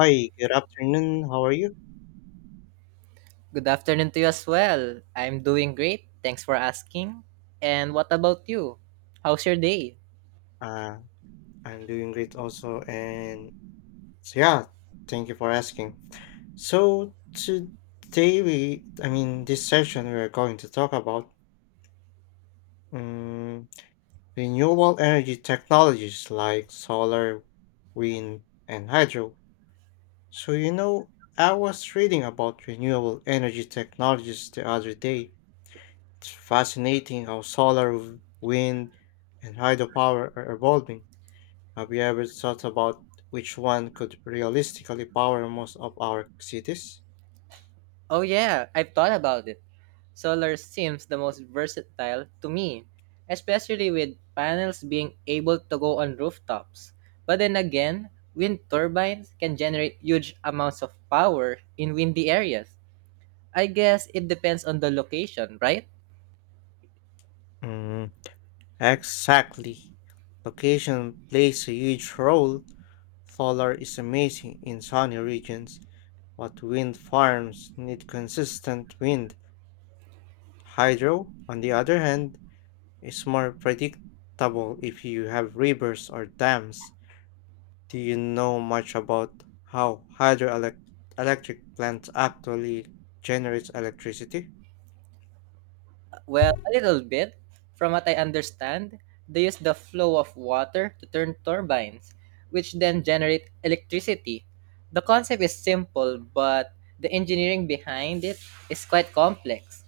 Hi, good afternoon. How are you? Good afternoon to you as well. I'm doing great. Thanks for asking. And what about you? How's your day? Uh, I'm doing great also, and so yeah, thank you for asking. So today I mean, this session we're going to talk about um, renewable energy technologies like solar, wind, and hydro. So I was reading about renewable energy technologies the other day. It's fascinating how solar, wind, and hydropower are evolving. Have you ever thought about which one could realistically power most of our cities? Oh, yeah, I've thought about it. Solar seems the most versatile to me, especially with panels being able to go on rooftops. But then again, wind turbines can generate huge amounts of power in windy areas. I guess it depends on the location, right? Mm, Exactly. Location plays a huge role. Solar is amazing in sunny regions, but wind farms need consistent wind. Hydro, on the other hand, is more predictable if you have rivers or dams. Do you know much about how hydroelectric plants actually generates electricity? Well, a little bit. From what I understand, they use the flow of water to turn turbines, which then generate electricity. The concept is simple, but the engineering behind it is quite complex.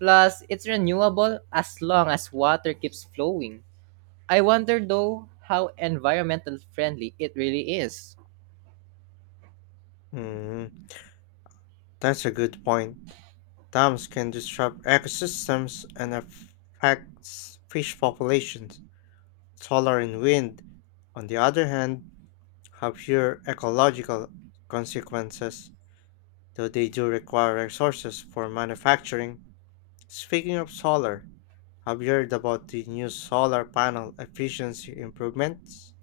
Plus, it's renewable as long as water keeps flowing. I wonder though how environmental friendly it really is. Mm, that's a good point. Dams can disrupt ecosystems and affect fish populations. Solar and wind, on the other hand, have fewer ecological consequences, though they do require resources for manufacturing. Speaking of solar, have you heard about the new solar panel efficiency improvements?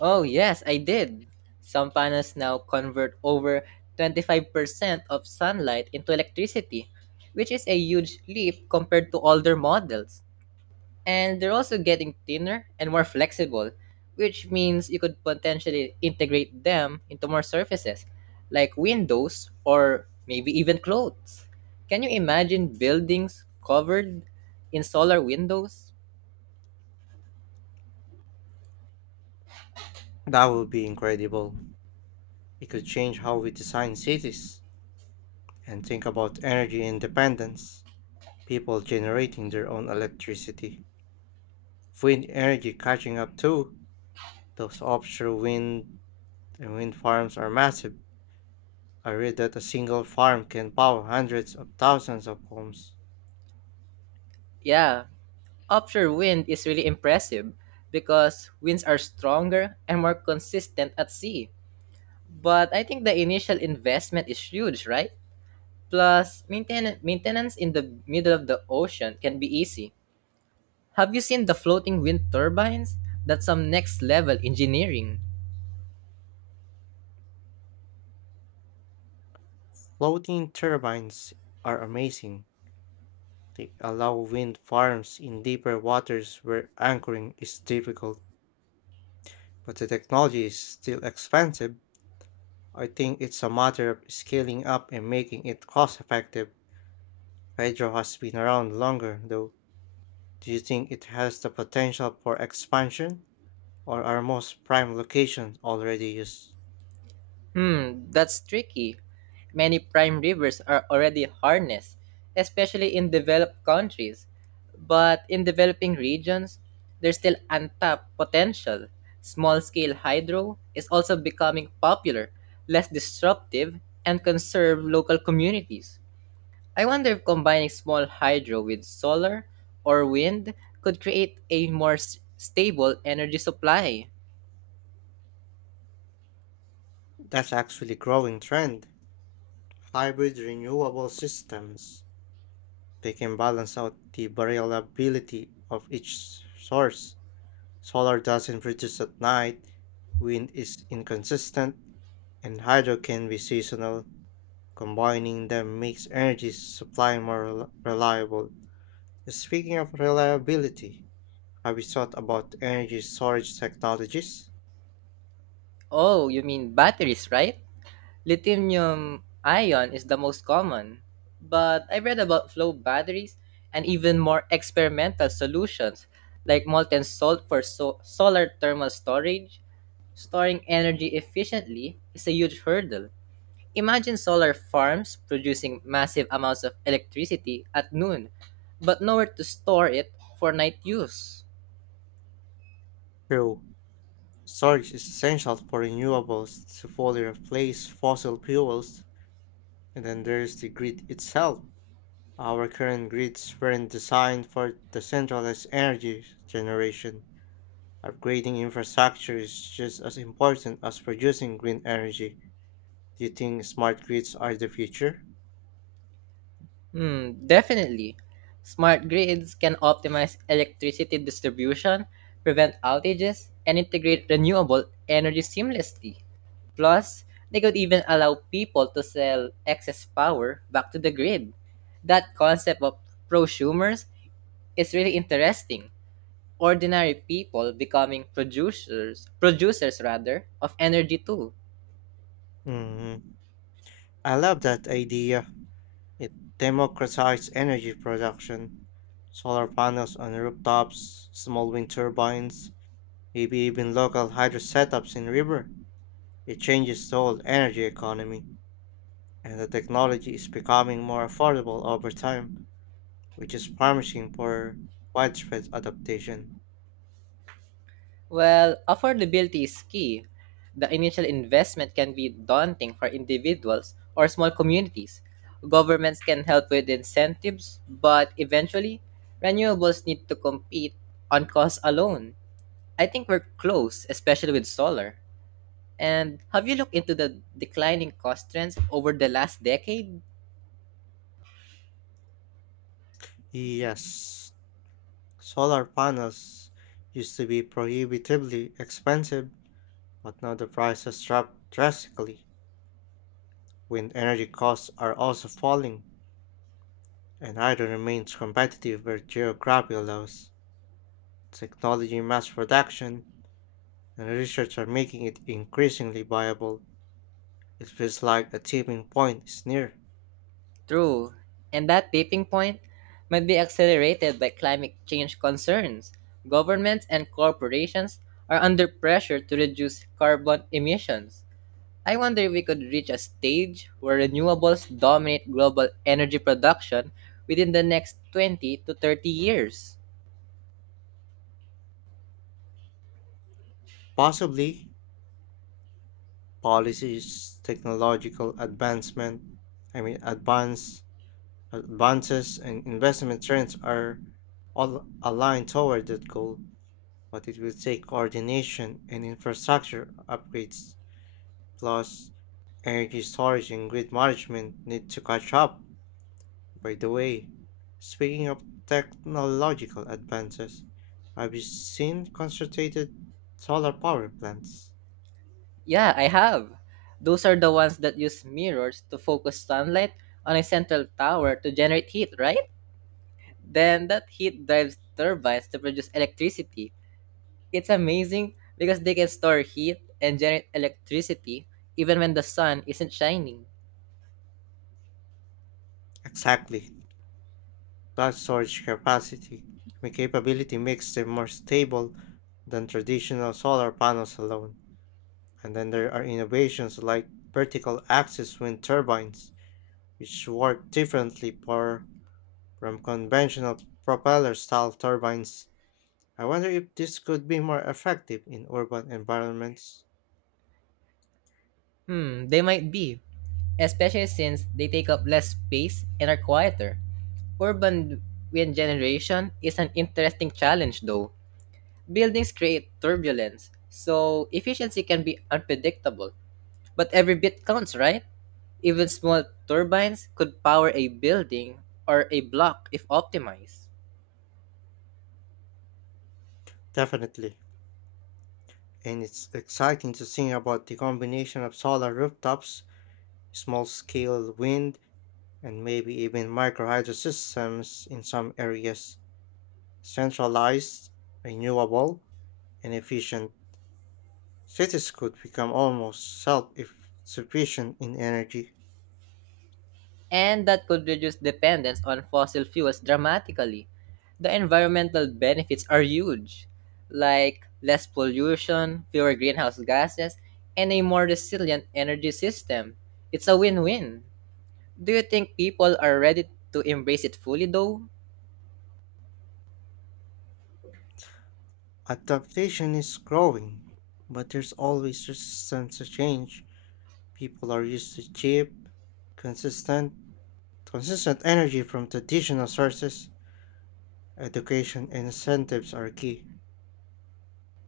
Oh, yes, I did. Some panels now convert over 25% of sunlight into electricity, which is a huge leap compared to older models. And they're also getting thinner and more flexible, which means you could potentially integrate them into more surfaces, like windows or maybe even clothes. Can you imagine buildings covered in solar windows? That would be incredible. It could change how we design cities and think about energy independence. People generating their own electricity. Wind energy catching up too. Those offshore wind and wind farms are massive. I read that a single farm can power hundreds of thousands of homes. Yeah, offshore wind is really impressive because winds are stronger and more consistent at sea. But I think the initial investment is huge, right? Plus, maintenance in the middle of the ocean can be easy. Have you seen the floating wind turbines? That's some next level engineering. Floating turbines are amazing. They allow wind farms in deeper waters where anchoring is difficult, but the technology is still expensive. I think it's a matter of scaling up and making it cost effective. Hydro has been around longer, though. Do you think it has the potential for expansion, or are most prime locations already used? Hmm, that's tricky. Many prime rivers are already harnessed, especially in developed countries. But in developing regions, there's still untapped potential. Small scale hydro is also becoming popular, less disruptive, and conserve local communities. I wonder if combining small hydro with solar or wind could create a more stable energy supply. That's actually growing trend. Hybrid renewable systems. They can balance out the variability of each source. Solar doesn't produce at night, wind is inconsistent, and hydro can be seasonal. Combining them makes energy supply more reliable. Speaking of reliability, have you thought about energy storage technologies? Oh, you mean batteries, right? Lithium ion is the most common, but I read about flow batteries and even more experimental solutions like molten salt for solar thermal storage. Storing energy efficiently is a huge hurdle. Imagine solar farms producing massive amounts of electricity at noon, but nowhere to store it for night use. True, storage is essential for renewables to fully replace fossil fuels, and then there's the grid itself. Our current grids weren't designed for decentralized energy generation. Upgrading infrastructure is just as important as producing green energy. Do you think smart grids are the future? Hmm, definitely. Smart grids can optimize electricity distribution, prevent outages, and integrate renewable energy seamlessly. Plus, they could even allow people to sell excess power back to the grid. That concept of prosumers is really interesting. Ordinary people becoming producers, producers rather, of energy too. Mm, I love that idea. It democratizes energy production. Solar panels on rooftops, small wind turbines, maybe even local hydro setups in river. It changes the whole energy economy, and the technology is becoming more affordable over time, which is promising for widespread adaptation. Well, affordability is key. The initial investment can be daunting for individuals or small communities. Governments can help with incentives, but eventually, renewables need to compete on cost alone. I think we're close, especially with solar. And have you looked into the declining cost trends over the last decade? Yes, solar panels used to be prohibitively expensive, but now the price has dropped drastically. Wind energy costs are also falling, and hydro remains competitive with geography allows. Technology, mass production, and research are making it increasingly viable. It feels like a tipping point is near. True, and that tipping point might be accelerated by climate change concerns. Governments and corporations are under pressure to reduce carbon emissions. I wonder if we could reach a stage where renewables dominate global energy production within the next 20 to 30 years. Possibly, policies, technological advancement, I mean, advances, and investment trends are all aligned toward that goal, but it will take coordination and infrastructure upgrades, plus energy storage and grid management need to catch up. By the way, speaking of technological advances, have you seen concentrated solar power plants? Yeah, I have. Those are the ones that use mirrors to focus sunlight on a central tower to generate heat, right? Then that heat drives turbines to produce electricity. It's amazing because they can store heat and generate electricity even when the sun isn't shining. Exactly. That storage capacity and capability makes them more stable than traditional solar panels alone. And then there are innovations like vertical axis wind turbines, which work differently for, from conventional propeller style turbines. I wonder if this could be more effective in urban environments. Hmm, they might be, especially since they take up less space and are quieter. Urban wind generation is an interesting challenge though. Buildings create turbulence, so efficiency can be unpredictable, but every bit counts, right? Even small turbines could power a building or a block if optimized. Definitely. And it's exciting to think about the combination of solar rooftops, small scale wind, and maybe even microhydro systems in some areas. Centralized, renewable, and efficient, cities could become almost self sufficient in energy. And that could reduce dependence on fossil fuels dramatically. The environmental benefits are huge, like less pollution, fewer greenhouse gases, and a more resilient energy system. It's a win win. Do you think people are ready to embrace it fully, though? Adaptation is growing, but there's always resistance to change. People are used to cheap, consistent, consistent energy from traditional sources. Education incentives are key.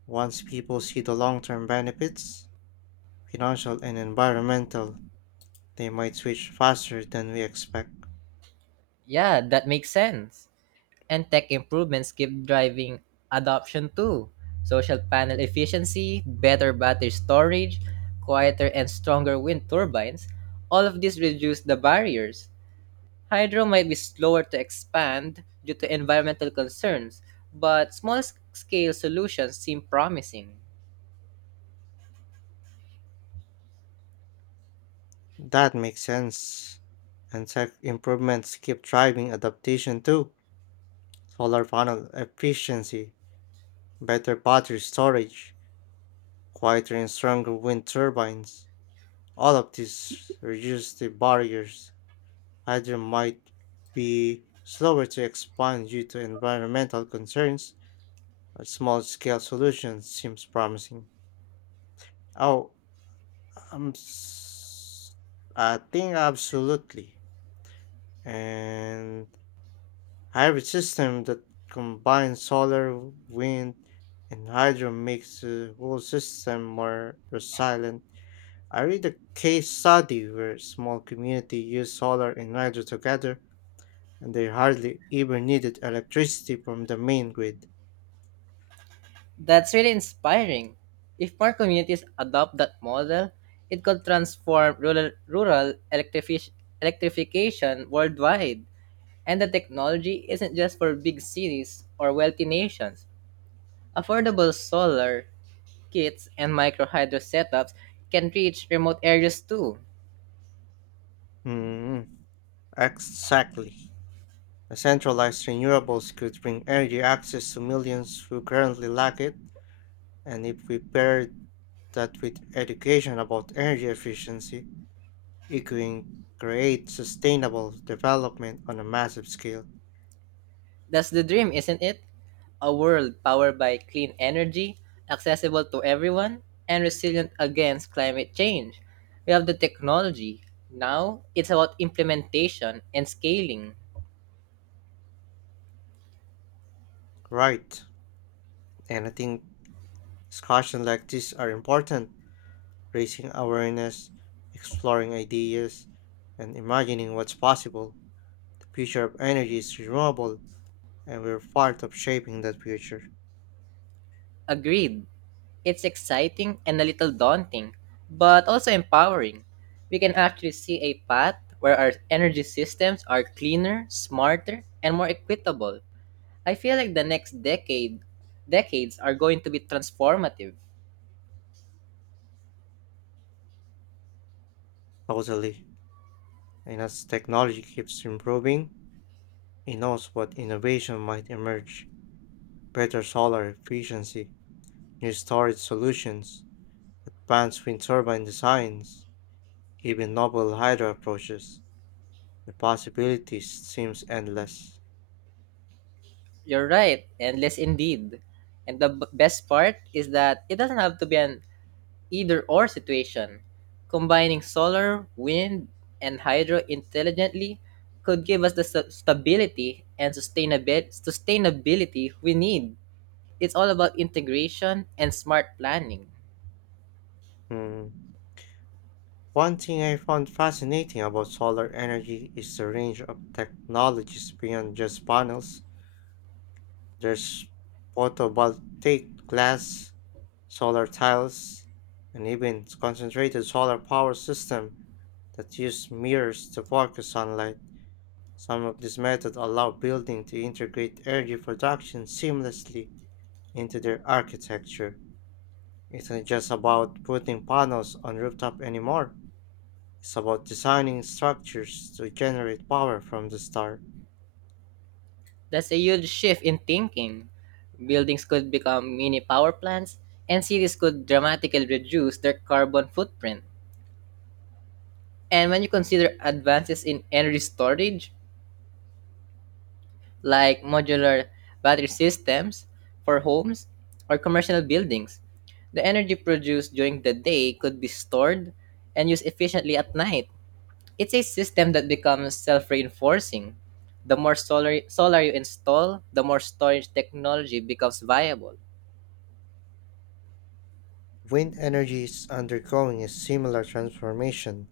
Once people see the long term benefits, financial and environmental, they might switch faster than we expect. Yeah, that makes sense. And tech improvements keep driving adoption too. Social panel efficiency, better battery storage, quieter and stronger wind turbines, all of these reduce the barriers. Hydro might be slower to expand due to environmental concerns, but small scale solutions seem promising. That makes sense. And tech improvements keep driving adaptation too. Solar panel efficiency, better battery storage, quieter and stronger wind turbines. All of these reduce the barriers. Hydro might be slower to expand due to environmental concerns, a small scale solution seems promising. Oh, um, s- I think absolutely. And hybrid system that combines solar, wind, and hydro makes the whole system more resilient. I read a case study where a small community used solar and hydro together, and they hardly even needed electricity from the main grid. That's really inspiring. If more communities adopt that model, it could transform rural electrification worldwide. And the technology isn't just for big cities or wealthy nations. Affordable solar kits and micro hydro setups can reach remote areas too. Mm, exactly. A centralized renewables could bring energy access to millions who currently lack it, and if we pair that with education about energy efficiency, it can create sustainable development on a massive scale. That's the dream, isn't it? A world powered by clean energy, accessible to everyone, and resilient against climate change. We have the technology. Now it's about implementation and scaling. Right, and I think discussions like this are important, raising awareness, exploring ideas, and imagining what's possible. The future of energy is renewable, and we're part of shaping that future. Agreed. It's exciting and a little daunting, but also empowering. We can actually see a path where our energy systems are cleaner, smarter, and more equitable. I feel like the next decades are going to be transformative. Totally. And as technology keeps improving, it knows what innovation might emerge better solar efficiency, new storage solutions, advanced wind turbine designs, even novel hydro approaches. The possibilities seems endless. You're right, endless indeed. And the best part is that it doesn't have to be an either or situation. Combining solar, wind, and hydro intelligently could give us the stability and sustainability we need. It's all about integration and smart planning. Hmm, One thing I found fascinating about solar energy is the range of technologies beyond just panels. There's photovoltaic glass solar tiles, and even concentrated solar power system that use mirrors to focus sunlight. Some of these methods allow buildings to integrate energy production seamlessly into their architecture. It's not just about putting panels on rooftop anymore. It's about designing structures to generate power from the start. That's a huge shift in thinking. Buildings could become mini power plants, and cities could dramatically reduce their carbon footprint. And when you consider advances in energy storage, like modular battery systems for homes or commercial buildings. The energy produced during the day could be stored and used efficiently at night. It's a system that becomes self reinforcing. The more solar you install, the more storage technology becomes viable. Wind energy is undergoing a similar transformation.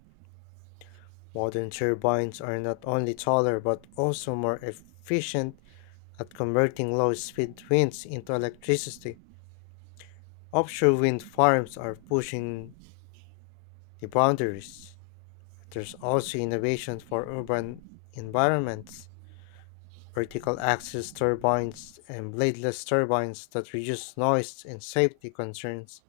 Modern turbines are not only taller but also more efficient at converting low speed winds into electricity. Offshore wind farms are pushing the boundaries. But there's also innovation for urban environments, vertical axis turbines and bladeless turbines that reduce noise and safety concerns.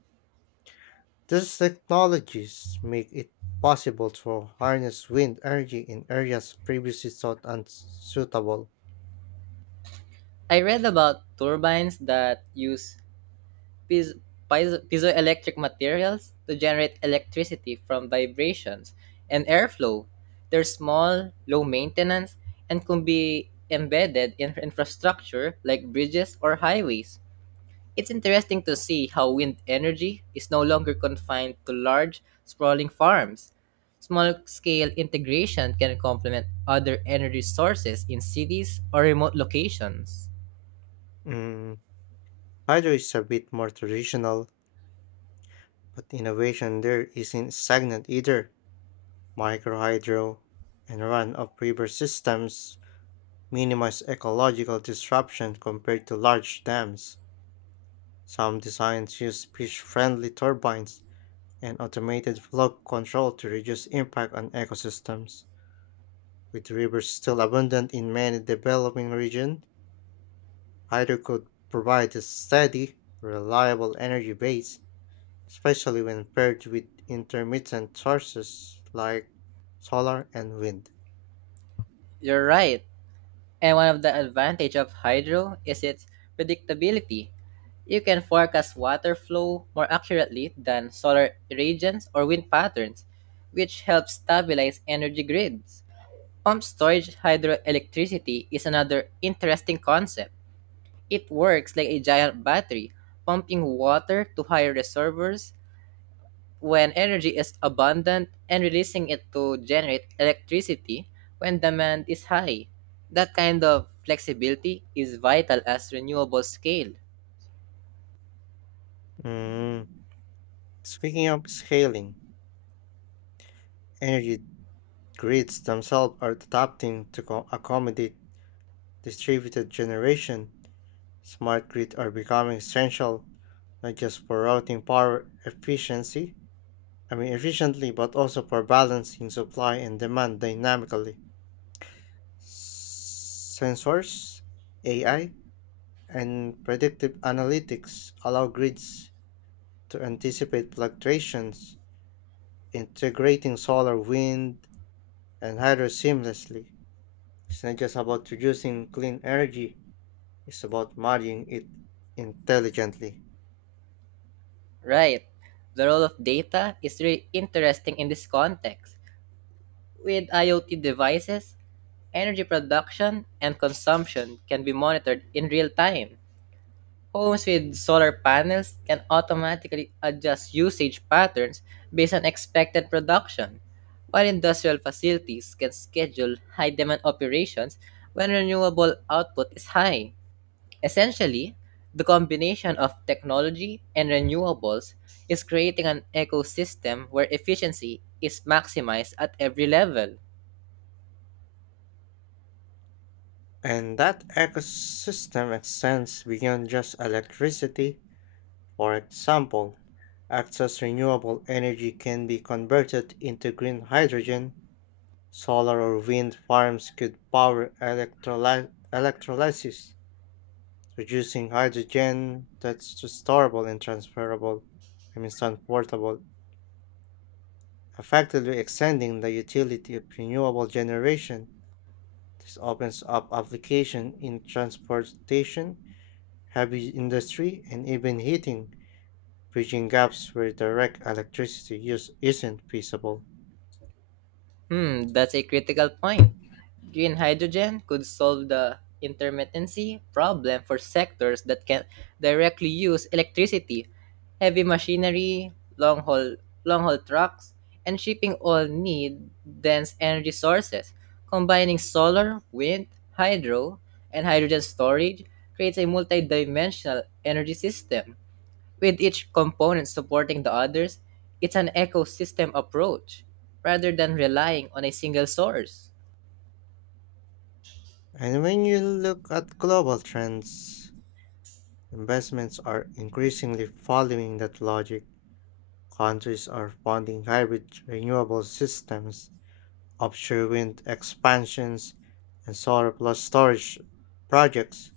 These technologies make it possible to harness wind energy in areas previously thought unsuitable. I read about turbines that use piz- piezoelectric materials to generate electricity from vibrations and airflow. They're small, low maintenance, and can be embedded in infrastructure like bridges or highways. It's interesting to see how wind energy is no longer confined to large, sprawling farms. Small scale integration can complement other energy sources in cities or remote locations. Mm, Hydro is a bit more traditional, but innovation there isn't stagnant either. Microhydro and run of river systems minimize ecological disruption compared to large dams. Some designs use fish friendly turbines and automated flow control to reduce impact on ecosystems. With rivers still abundant in many developing regions, hydro could provide a steady, reliable energy base especially when paired with intermittent sources like solar and wind. You're right. And one of the advantage of hydro is its predictability. You can forecast water flow more accurately than solar irradiance or wind patterns, which helps stabilize energy grids. Pump storage hydroelectricity is another interesting concept. It works like a giant battery, pumping water to higher reservoirs when energy is abundant and releasing it to generate electricity when demand is high. That kind of flexibility is vital as renewable scale. Mm, Speaking of scaling, energy grids themselves are adapting to accommodate distributed generation. Smart grids are becoming essential not just for routing power I mean efficiently, but also for balancing supply and demand dynamically. Sensors, AI, and predictive analytics allow grids to anticipate fluctuations, integrating solar, wind, and hydro seamlessly. It's not just about reducing clean energy, it's about managing it intelligently. Right. The role of data is really interesting in this context. With IoT devices, energy production and consumption can be monitored in real time. Homes with solar panels can automatically adjust usage patterns based on expected production, while industrial facilities can schedule high demand operations when renewable output is high. Essentially, the combination of technology and renewables is creating an ecosystem where efficiency is maximized at every level. And that ecosystem extends beyond just electricity. For example, excess renewable energy can be converted into green hydrogen. Solar or wind farms could power electrolysis, reducing hydrogen that's storable and I mean transportable, effectively extending the utility of renewable generation. This opens up application in transportation, heavy industry, and even heating, bridging gaps where direct electricity use isn't feasible. Hmm, that's a critical point. Green hydrogen could solve the intermittency problem for sectors that can directly use electricity. Heavy machinery, long haul trucks, and shipping all need dense energy sources. Combining solar, wind, hydro, and hydrogen storage creates a multi-dimensional energy system with each component supporting the others, it's an ecosystem approach rather than relying on a single source. And when you look at global trends, investments are increasingly following that logic. Countries are funding hybrid renewable systems, offshore wind expansions, and solar plus storage projects.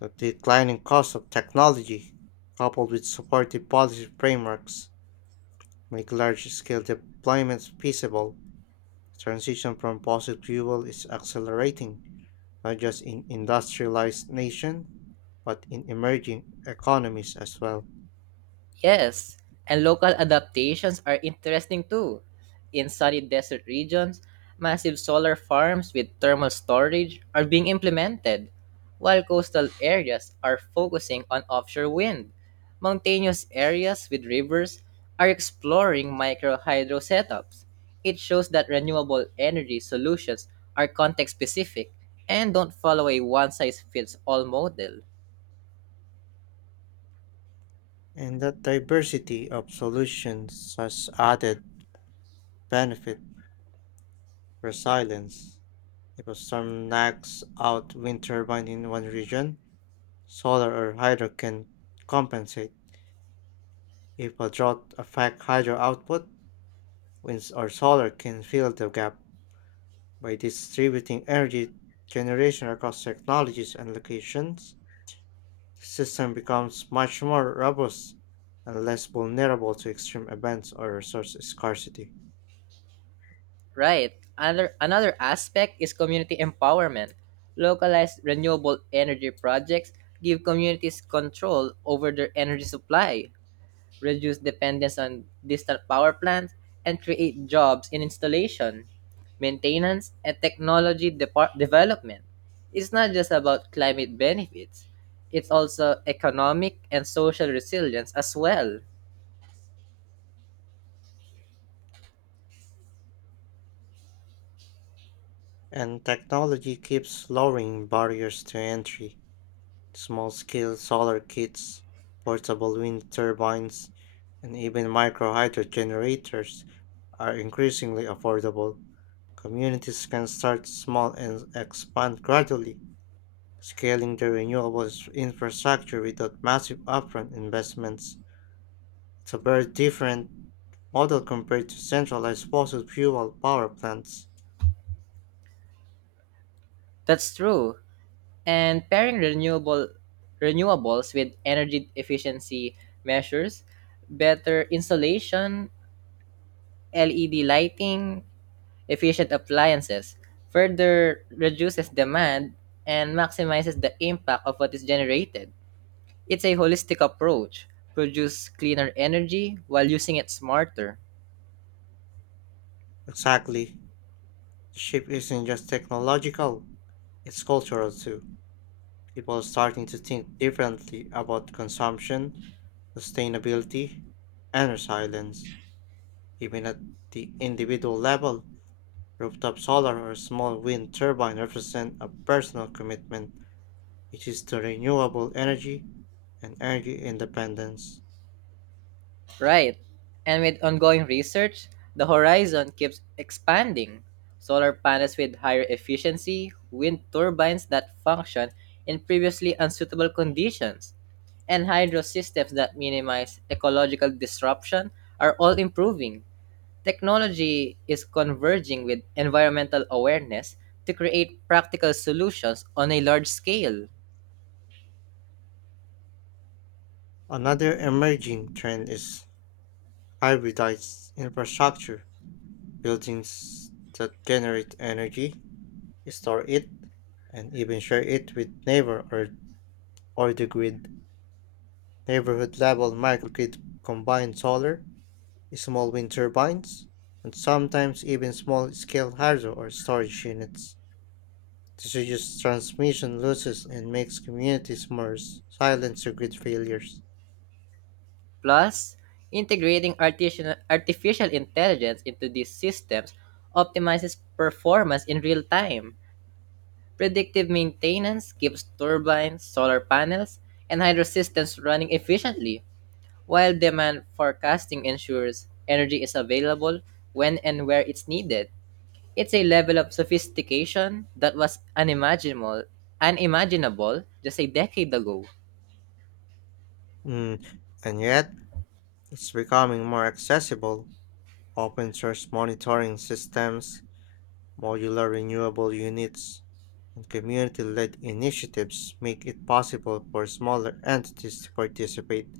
The declining cost of technology, coupled with supportive policy frameworks, make large scale deployments feasible. Transition from fossil fuel is accelerating, not just in industrialized nations, but in emerging economies as well. Yes, and local adaptations are interesting too. In sunny desert regions, massive solar farms with thermal storage are being implemented, while coastal areas are focusing on offshore wind. Mountainous areas with rivers are exploring micro hydro setups. It shows that renewable energy solutions are context specific and don't follow a one size fits all model. And that diversity of solutions has added benefit for silence. If a storm knocks out wind turbine in one region, solar or hydro can compensate. If a drought affects hydro output, winds or solar can fill the gap. By distributing energy generation across technologies and locations, the system becomes much more robust and less vulnerable to extreme events or resource scarcity. Right. Another aspect is community empowerment. Localized renewable energy projects give communities control over their energy supply, reduce dependence on distant power plants, and create jobs in installation, maintenance, and development. It's not just about climate benefits, it's also economic and social resilience as well. And technology keeps lowering barriers to entry. Small scale solar kits, portable wind turbines, and even micro hydro generators are increasingly affordable. Communities can start small and expand gradually, scaling their renewables infrastructure without massive upfront investments. It's a very different model compared to centralized fossil fuel power plants. That's true. And pairing renewables with energy efficiency measures, better insulation, LED lighting, efficient appliances further reduces demand and maximizes the impact of what is generated. It's a holistic approach, produce cleaner energy while using it smarter. Exactly. The shift isn't just technological, it's cultural too. People are starting to think differently about consumption, sustainability, and resilience. Even at the individual level, rooftop solar or small wind turbine represent a personal commitment, which is to renewable energy and energy independence. Right. And with ongoing research, the horizon keeps expanding. Solar panels with higher efficiency, wind turbines that function in previously unsuitable conditions, and hydro systems that minimize ecological disruption are all improving. Technology is converging with environmental awareness to create practical solutions on a large scale. Another emerging trend is hybridized infrastructure, buildings that generate energy, store it, and even share it with neighbor or the grid neighborhood level microgrid combine solar, small wind turbines, and sometimes even small scale hydro or storage units. This reduces transmission losses and makes communities more silent to grid failures. Plus, integrating artificial intelligence into these systems optimizes performance in real time. Predictive maintenance keeps turbines, solar panels, and hydro systems running efficiently, while demand forecasting ensures energy is available when and where it's needed. It's a level of sophistication that was unimaginable just a decade ago. Mm, And yet, it's becoming more accessible. Open source monitoring systems, modular renewable units, and community led initiatives make it possible for smaller entities to participate.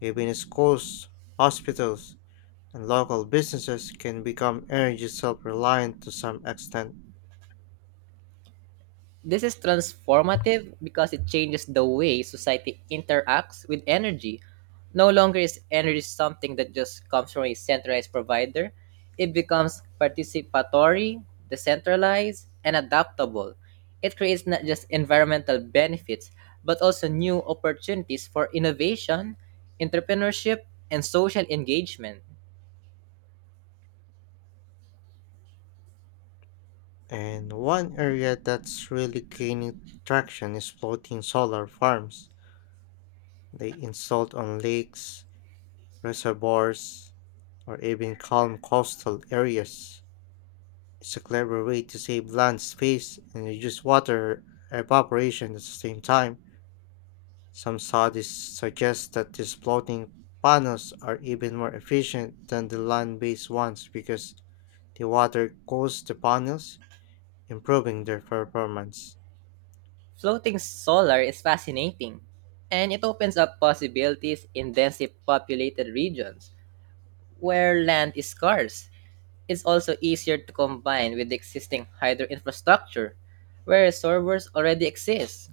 Even schools, hospitals, and local businesses can become energy self reliant to some extent. This is transformative because it changes the way society interacts with energy. No longer is energy something that just comes from a centralized provider, it becomes participatory, decentralized, and adaptable. It creates not just environmental benefits, but also new opportunities for innovation, entrepreneurship, and social engagement. And one area that's really gaining traction is floating solar farms. They installed on lakes, reservoirs, or even calm coastal areas. It's a clever way to save land space and reduce water evaporation at the same time. Some studies suggest that these floating panels are even more efficient than the land based ones because the water cools the panels, improving their performance. Floating solar is fascinating, and it opens up possibilities in densely populated regions where land is scarce. It's also easier to combine with the existing hydro infrastructure, where reservoirs already exist.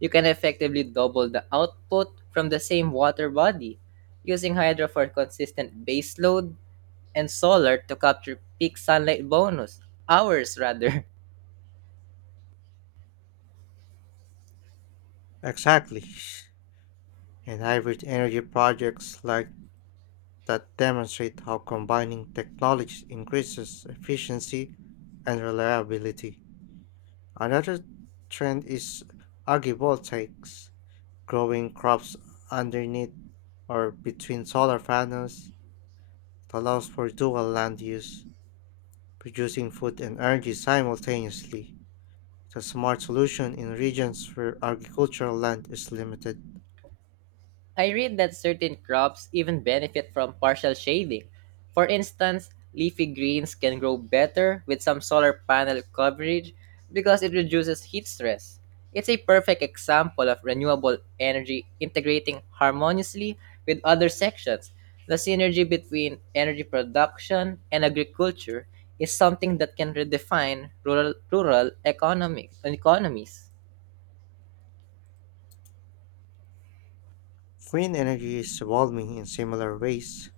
You can effectively double the output from the same water body, using hydro for consistent baseload and solar to capture peak sunlight bonus, hours rather. Exactly. And hybrid energy projects like that demonstrate how combining technologies increases efficiency and reliability. Another trend is agrivoltaics, growing crops underneath or between solar panels. It allows for dual land use, producing food and energy simultaneously. It's a smart solution in regions where agricultural land is limited. I read that certain crops even benefit from partial shading. For instance, leafy greens can grow better with some solar panel coverage because it reduces heat stress. It's a perfect example of renewable energy integrating harmoniously with other sections. The synergy between energy production and agriculture is something that can redefine rural economies. Wind energy is evolving in similar ways.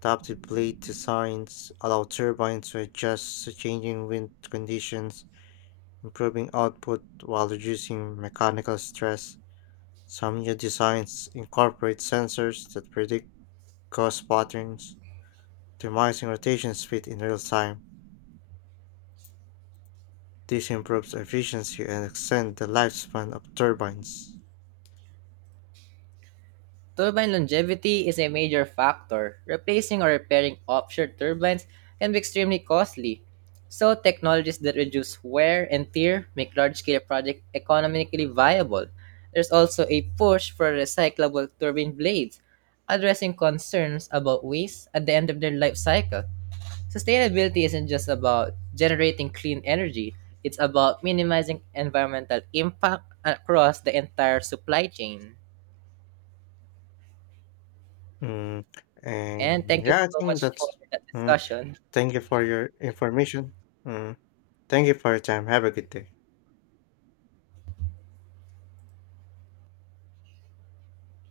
Adaptive blade designs allow turbines to adjust to changing wind conditions, improving output while reducing mechanical stress. Some new designs incorporate sensors that predict gust patterns, optimizing rotation speed in real time. This improves efficiency and extend the lifespan of turbines. Turbine longevity is a major factor. Replacing or repairing offshore turbines can be extremely costly. So, technologies that reduce wear and tear make large scale projects economically viable. There's also a push for recyclable turbine blades, addressing concerns about waste at the end of their life cycle. Sustainability isn't just about generating clean energy, it's about minimizing environmental impact across the entire supply chain. Mm, And and thank you yeah, I so think much for that's. that Mm, discussion. Thank you for your information. Mm, Thank you for your time. Have a good day.